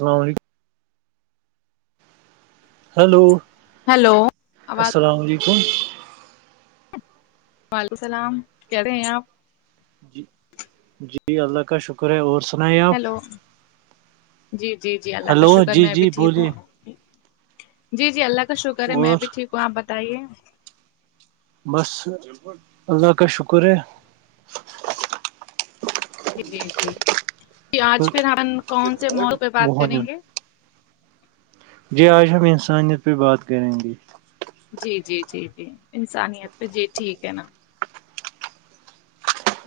الل علیکم hello hello آواز السلام علیکم وعلیکم السلام کہہ رہے ہیں آپ جی جی اللہ کا شکر اور سنا ہیلو جی جی جی اللہ کا ہلو شکر جی میں بھی جی ٹھیک بولیے ہوں جی جی اللہ کا شکر ہے میں اور بھی ٹھیک ہوں آپ بتائیے بس اللہ کا شکر ہے جی جی ج آج پھر ہم کون سے مول پہ بات کریں بہن گے جی آج ہم انسانیت پہ بات کریں گے جی جی جی جی انسانیت پہ جی ٹھیک ہے نا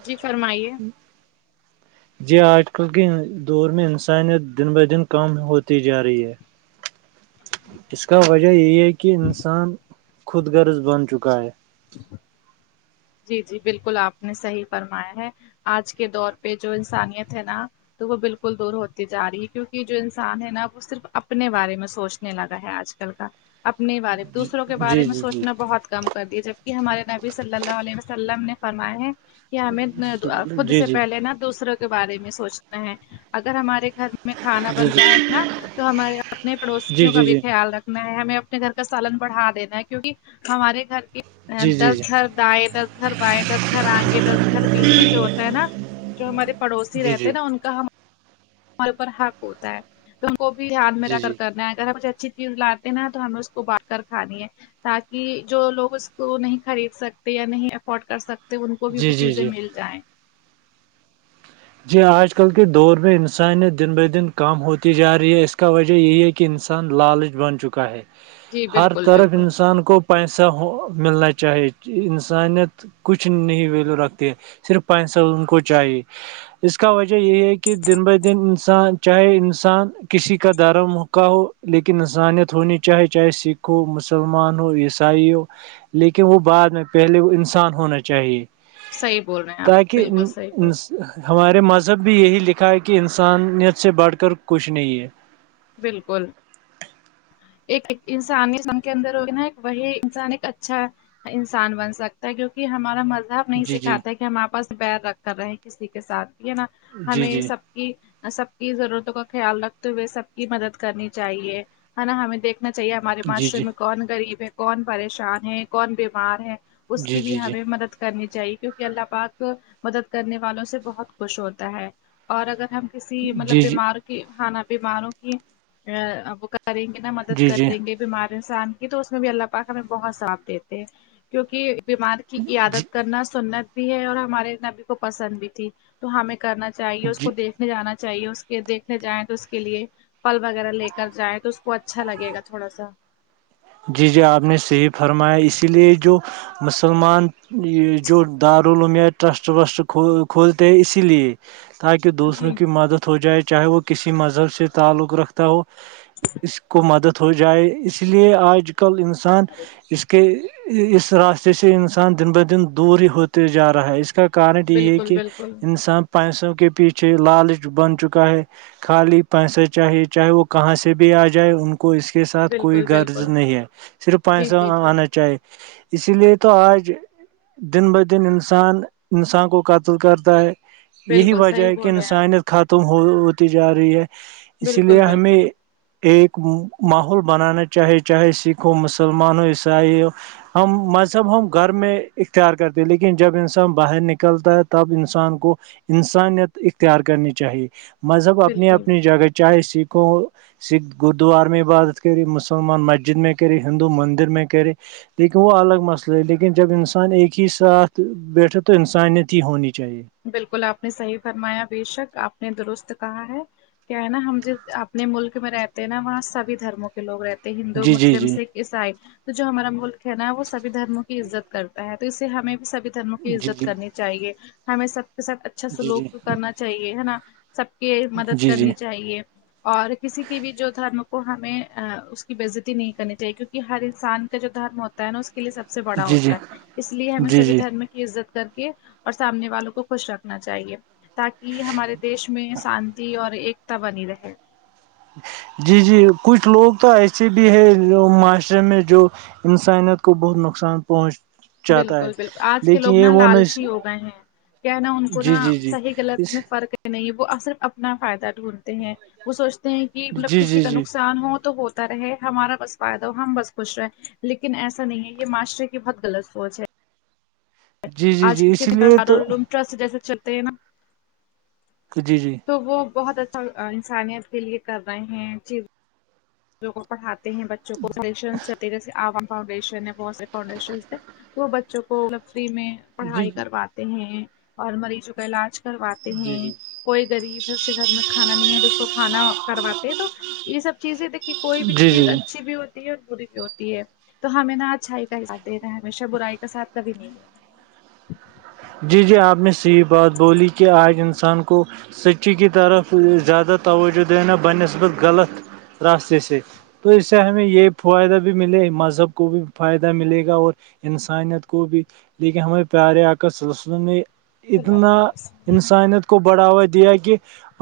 جی فرمائیے [inaudible] جی آج کل کے دور میں انسانیت دن بہ دن کم ہوتی جا رہی ہے اس کا وجہ یہی ہے کہ کہہ انسان خود غرض بن چکا ہے ا [inaudible] جی جی بالکل آپ نے صحیح فرمایا ہے آج کے دور پہ جو انسانیت ہے نا تو وہ بالکل دور ہوتی جا رہی ہے کیونکہ جو انسان ہے نا وہ صرف اپنے بارے میں سوچنے لگا ہے آج اپنے بارے میں جی دوسروں کے جی بارے میں جی جی سوچنا بہت کم کر دیا جبکہ ہمارے نبی صلیلہ عل وسلم نے فرما ہے کہ ہمیں خود جی سے جی پہلے نا دوسرے بارے میں سوچنا ہے اگر ہمارے گھر میں کھانا بن رہا جی ہے نا تو ہمارے اپنے جی جی پڑوسیوں کا جی بھی جی خیال رکھنا ہمیں اپنے گھر کا سالن بڑھا دینا ہے کیونکہ ہمارے گھر کے جی جی جی دس گھر دائیں دس گھر بائیں د گھر آگے دس گھر پٹپیچھے جو ہوتا ہے نا جو ہمارے پڑوسی جی رہتے جی ہیں ناپ ان کا ہمارے اوپر حق ہوتا ہے تو ان کو بھی ہیااتھ میں رہ کر جی کرنا ہےگرچ اچھی [unintelligible] چیز لاتے نا تو ہمیں اس کو بانڑھکر کھانی ہے تاکہ جو لوگ اس کو نہیں خرید سکتے یا نہیں افورڈ کر سکتے ان کو بھی وہ جی جی چیزیں جی مل جائیں [unintelligible] جی آج کل کے دور میں انسانیت دن ب دن کام ہوتی جا رہی ہے اس کا وجہ یہی ہے کہ انسان لالچ بن چکا ہے جی ہر بالکل طرف بالکل انسان کو [unintelligible] پیسہ ملنا چاہیے انسانیت [unintelligible] کچھ نہیں ویلو رکھتی ہے صرف پسیی ان کو چاہیے اس کا وجہ یہی ہے کہ دن بہ دن انسان چاہے انسان کسی کا درم کا ہو لیکن انسانیت ہونی چاہی چاہے سکھ ہو مسلمان ہو عیسائی ہو لیکن وہ بعد میں پہلے وہ انسان ہونا چاہیے صحیح بول رہے ہیں آپ تاکہ بالکل صحیح بول رہے ہیں ہمارے مذہب میی بھی یہی لکھا ہے کہ انسانیت سے بڑھ کر کچھ نہیں ہے بالکل ایک انسانی من کے اندر ہوگی نا ایک وہی انسان ایک اچھا انسان بن سکتا ہے کیونکہ ہمارا مزہب مزہب نہیں جی جی سکھاتا کہ ہم آپس بییر رکھ کر رہے کسی کے سھ بھی ہے نا جی ہمیں جی سب سب کی ضرورتوں کا خیال رکھتے ہوئے سب کی مدد کرنی چاہیے ہے نا ہمیں دیکھ ہمہی چاہیے ہمارے جی معاشرے جی میں کون غریب ہے کون پریشان ہے کون بیمار ہے اس جی کی بھی جی جی ہمیں مدد کرنی چاہیے کیونکہ اللہ پاک مدد کرنے والوں سے بہت خوش ہوتا ہے اور اگر ہم کسی مطلب جی جی بیمار کی ہانا بیماروں کی وہ کریں گے کنتا مدد جی جی جی کریں گے بیمار انسان کی تو اس میں بھی اللہ پاک ہمیں بہت ثواب دیتے ہیں کیونکہ بیمار کی عیادت کرنا سنت بھی ہے اور ہمارے نبی کو پسند بھی تھی تو ہمیں کرنا چاہیے اس جی کو دیکھ جانا چاہیے اس کو دیکھنے جائیں تو اس کے لیے فھل وغیرہ لے کر جائیں تو اس کو اچھا لگے گا تھوڑا سا جی جی آپ نے صحیح فرمایا اسی لیے جو مسلمان یہ جو دارلعلوم ٹرسٹ وسٹ کھولتے ہیں اسی لیے تاکہ دوسروں جی کی مدد ہو جائے چاہے وہ کسی مذہب سے تعلق رکھتا ہو اس کو مدد ہو جائے اس لیے آج آج کل انسان اس کے اس راستے سے انسان دن ب دن دور ہی ہوتے جا رہا ہے اس کا کارن یہ ہے بالکل کہ بالکل انسان پیسوں کے پیچھے لالچ بن چکا ہے خالی پیسے چاہیے چاہے وہ کہاں سے بھی آ جائے ان اس کے ساتھ کوئی بالکل غرض بالکل نہیں ہے صرف پانچ جی سو جی جی آنا چاہیے [unintelligible] اسی لیے تو آج [unintelligible] دن بدن انسان انسان کو قتل کرتا ہے [unintelligible] یہی بالکل وجہ صحیح ہے کہ بول رہے ہیں آپ انسانیت ختم ہو ہوتی جا رہی ہے اسی لیے بالکل ہمیں بالکل ایک ماحول بنانا چاہیے چاہے سکھ ہو مسلمان ہو عیسائی ہو ہم مذہب ہم گھر میں اختیار کرتے ہیں لیکن جب انسان باہر نکلتا ہے تب انسان کو [unintelligible] انسانیت اختیار کرنی چاہیے مذہب اپنی بالکل اپنی جگہ چاہے سکھوں سکھ گردوار میں عبادت کر ملم [unintelligible] مسلمان مسجد میں کرہی ہندو مندر میں کرہی [unintelligible] لیکن وہ الگ مسئلہ ہے لیکن جب انسان ایک ہی ساتھ بیٹھے تو [unintelligible] انسانیت ہی ہونی چاہیے بالکل آپ نے صحیح فرمایا بے شک آپ نے درست کہا ہے کیا ہے نا ہم ج اپنے ملک میں رہتے ہیں نا وہاں سبھی دھرموں کے لوگ رہتے ہیں ہندو جی جی مسلم جی سکھ عیسائی تو جو ہمارا ملک ہے نا وہ سبھی دھرموں کی عزت کرتا ہے تو اس سے ہمیں بھی سبھی دموں کی جی جی عزت کرنی جی چاہیے ہمیں سب کے ساتھ اچھا جی سلوک کرنا چاہیے ہے نا سب کے مدد جی کرنی چاہیے اور کسی کی بھی جو دھرم کو ہمیں اس کی بےزتی نہیں کرنی چاہیے کیکہ ہر انسان کا جو دھرم ہوتا ہے نا اس کے لیے سب سے بڑا جی جی ہوتا ہے اس لیے ہمیں جی سبھی جی دھرم کی عزت کر کے اور سامنے والوں کو خوش رکھنا چاہیے تاکہ ہمارے دیش میں شانتی اور ایک تا بنی رہے جی جی کچھ لوگ تو ایسے بھی ہے معاشرے میں جو انسانیت کو بہت نقصان پہنچ بالکل بالکل آج کے لوگ نا نہیں لالچی ہو گئے ہیں کیا نا ان کو جی نہا جی جی صحیح غط اس میں فرق ہے نہیں وہ صرف اپنا فائدہ ڈھونڈتے ہیں وہ سوچتے ہیں کہ مطلب جی کسی جی کا جی نقصان ہو تو ہو رہ ہمارا بس فائدہ ہو ہم بس خوش رہے لیکن ایسا نہیں ہے یہ معاشرے کی بہت غلط پوچے جی جی آج جی کل اسی لیے تو کتنےوم ٹرسٹ جیسے چلتے ہیں نا جی جی تو وہ بہت اچھا انسانیت کے لیے کر رہے ہیں چیز جو کو پڑھاتے ہیں بچوں کو سشن چری عوام فاؤنڈیشن بہت سے فؤنڈیشن تھ تو وہ بچوں کو م فری میں جی جی پڑھائی جی کرواتے ہیں اور مریضوں کا علاج کرواتے جی ہیں جی کوئی غریب ہے اسے گھر میں کھانا نہیں ہے تو اس کو کھانا کرواتے ہیں تو یہ سب چیزیں دیکھی کوئی بھی جی چیز جی اچھی بھی ہوتی ہے اور بری بھی ہوتی ہے تو ہمیں نہا اچھائی سھ د رہا ہے ہمیشہ برائی کا سھ کبھی نہیں لتا جی جی آپ نے سےیح بات بولی کہ آج انسان کو سچی کی طرف زیادہ توجہ دینا بہ نسبط غلط راستتے س تو اس سے ہمیں یہ فائدہ بھی ملے مذہب کو بھی فائدہ ملے گا اور انسانیت کو بھی لیکن ہمیں پیارے کا سلسلوں نے چلو اتنا اللہ انسانیت کو بڑھاوا دیا کہ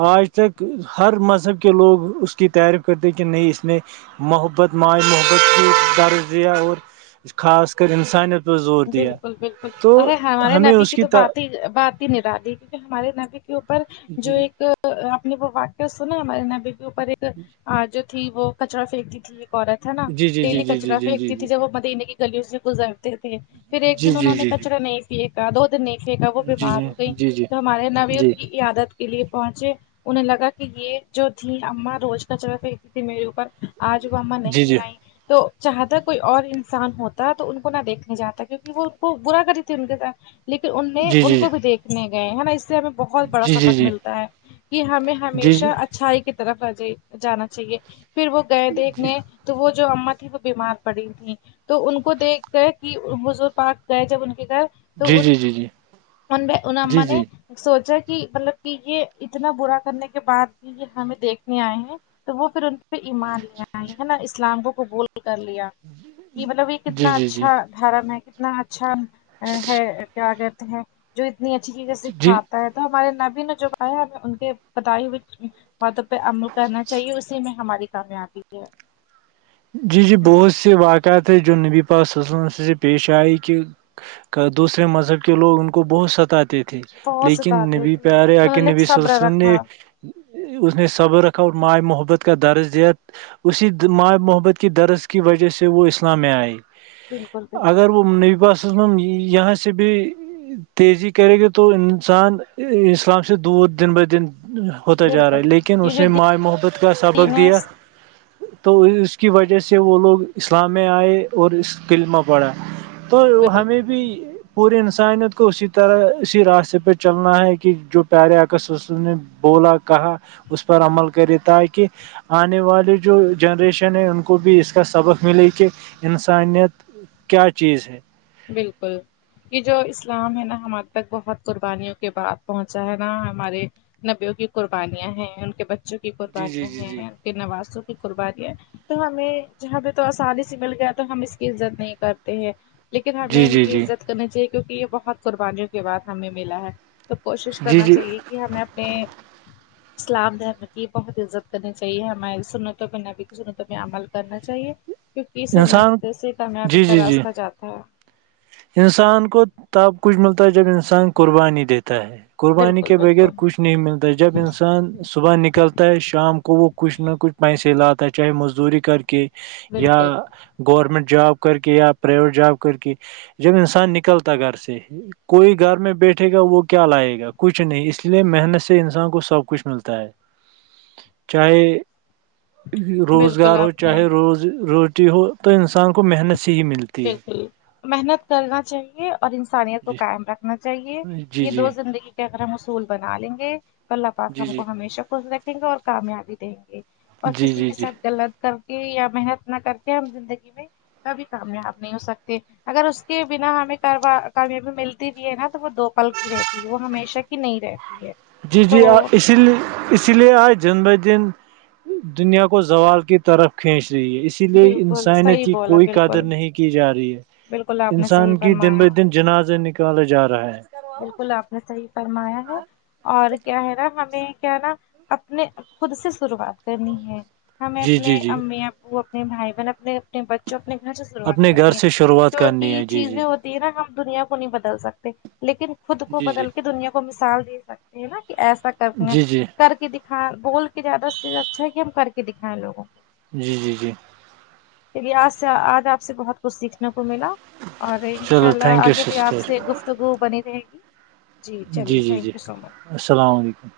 آج تک ہر مذہب کے لوگ اس کی تعریف کرتے ہیں کہ نہیں اس میں محبت ما محبت کی درزیا اور خاص کر انسانیت پہ زور دیا بالکل بالکل تو ارے ہمارے ہمیں نبی اس کی تو بات ہی بات ہی نہیں ڈادی کیونکہ ہمارے نبی کے اوپر جو ایک اپپ نے وہ واقعہ سنا ہمارے ن بی کے اوپر ایک جو تھی وہ کچرا پنیکتی تھی ایک عورت ہے نا ڈیلی کچرا پھییکتی تھی جب وہ مدییننے کی گلیوں سے گزرتے تھے پھر ایک دن انہوں نے کچرا نہیں پھینکا دو دن نہیں پھینکا وہ بیمار ہو گئی تو ہمارے نوی کی عیاادت کے لیے پہنچے انہیں لگا کہ یہ جو تھیں اماں روز کا چرہ پھینکتی تھی میرے اوپر آج وہ ااں نہیں آئیں تو چاہتا کوئی اور انسان ہوتا تو ان کو نہ دیکھنے جاتا کیونکہ وہ کو برا کری تھی ان کے ساتھ لیکن ان ان کو بھی دیکھنے گئے ہے نا اس سے ہمیں بہت بڑا سبق ملتا ہے کہ ہمیں ہمیشہ اچھا اچ چھائی کی طرف آ جائی جانا چاہیے پھر وہ گئے دیکھنے تو وہ جو اما تیں وہ بیمار پڑی تھیں تو ان کو دیکھ گیا کہ بزگ پک گئے جب ان کے گھر تو ان ان ان اما نے سوچا کہ مطلب کہ یہ اتنا برا کرنے کے بعد بھی یہ ہمیں دیکھنے آئے ہیں تو وہ پھر ان پہ ایمان لیائی ہے نا اسلام کو قبول کر لیا کہ مطلب یہ کتنا اچھا دھرم ہے کتنا اچھا ہے کیا کرتے ہیں جو اتنی اچھی طق سےکھاتے تو ہمارے نبی نے جو کہا ہم ان کے بدائی ماتوں پہ عمل کرنا چاہیے اسی میں ہماری کامیابی ہے جی جی بہت سے واقعات ہے جو نبی پسلم سے پیش آئے کہ دوسرے مذہب کے لوگ ان کو بہت ستاتے تھے بہت لیکن ستاتے نبی تھے پہ رہے آ انہوں کہ نے نبی صبر سس نے رکھا اس نے صبر رکھا اور مائ محبت کا درج دیا اسی مائ محبت کی درس کی وجہ سے وہ اسلام میں آئے بالکل بالکل اگر وہ نبا سے ب ب یہ س سے بھی تیزی کرے گے تو انسان اسلام سے دور دن بہ دن ہوتا جا رہا بالکل ہے لیکن یہ اس جو نے مائ محبت کا دین سبق ہے دیا بالکل تو اس اس کی وجہ سے وہ لوگ اسلام میں آئے اور اس علمہ پڑا تو بالکل ہمیں بھی پوری انسانیت کو اسی طرح اسی راستے پہ چلنا ہے کہ جو پیارے عکسص نے بولا کہا اس پر عمل کرے تاکہ آنے والی جو جنریشن ہے ان کو بھی اس کا سبق ملے کہ انسانیت کیا چیز ہے بالکل کہ جو اسلام ہے نا ہمج تک بہت قربانیوں کے بعد پہنچا ہے نا ہمارے نبیوں کی قربانیاں ہیں ان کے بچوں کی جی جی قربانیاں جی جی ہیں ان کے نوازوں کی قربانیاں تو ہمیں جہاں پہ تو آسانی سے مل گیا تو ہم اس کی عزت نہیں کرتے ہیں لیکن ہمیں جی ان جی کی جی عزت کرنی چاہیے کیونکہ یہ بہت قربانیوں کے بعد ہمیں ملا ہے تو کوشش جی کرنا جی چاہیے کہ ہمیں اپنے اسلام دھرم کی بہت عزت کرنی چاہیے ہماری سنتوں میں نبی کی سنتوں میں عمل کرنا چاہیے کیکہ انسان سنت سے کامیابی جی کا جی جی راستہ جاتا ہے انسان کو تب کچھ ملتا ہے جب انسان قربانی دیتا ہے قربانی بالکل کے بغیر بالکل کچھ نہیں ملتا ہے جب انسان صبح نکلتا ہے شام کو وہ کچھ نہ کچھ پیسے لاتا ہے چاہے مزدوری کر کے یا بالکل گورمنٹ جاب کر کے یا پرائیویٹ جاب کر کے جب انسان نکلتا گھر سے ہی کوئی گھر میں بیٹھے گا وہ کیا لائے گا کچھ نہیں اس لیے محنت سے انسان کو سب کچھ ملتا ہے چاہے بالکل روزگار ہو آپ نے چاہے روز روٹی ہو تو انسان کو محنت سے ہی ملتی ہے بالکل محنت کرنا چاہیے اور انسانیت کو جی قائم رکھ نا چاہیے جی یہ دو جی زندگی کے اگر ہم اصول بنا لیں گے تو اللہ پاک جی ہم کو جی ہمیشہ خ رکھیں گے اور کامیابی دیں گے اور جی کسی جی کے جی ساتھ غلط کر کے یا محنت نہ کر کے ہم زندگی میں کبھی کامیاب نہیں ہو سکتے اگر اس کے بنا ہمیں کامیابی ملتی بھی ہے نا تو وہ دو پل کی رہتی ہے وہ ہمیشہ کی نہیں رہتی ہے جی جی تو اسی لیے اسی لیے آج جن ب دن دنیا کو زوال کی طرف کھینچ رہی ہے اس اسی لیے بالکل انسانیت صحیح کی بولا کوئی قدر بالکل نہیں کی جا رہی ہے بالکل آپ نے انسان صحیح کی دن فرمایا بہ دن جنازے نکالا جا رہا ہے بالکل آپ نے صحیح فرمایا ہے اور کیا ہے نا ہمیں کیا ہے نا اپنے خود سے شروعات کرنی ہے ہمیں جی اپنے جی جی امی ابو اپنے بھائی بہن اپنے اپنے بچوں اپنے گھر سے شروعات اپنے کر گھر دی ہے سے شروعات کرنی ہے جی جی چیزیں ہوتی ہے نا ہم دنیا کو نہیں بدل سکتے لیکن خود کو جی جی بدل کے دنیا کو کو مثال دے سکتے ہیں نا کہ ایسا کرنا جی جی کر کے ہاں بول کے زیادہ سے اچھا ہے کہ ہم کر کے دکھائیں لوگوں کو جی جی جی چلیے آج سے آج آپ سے بہت کچھ سیکھنے کو ملا اور انشاء چلو اللہ تھینک یو آگے بھی آپ سسٹر سے گفتگو بنی رہے گی جی چلیے جی تھینک جی یو سو مچ السلام علیکم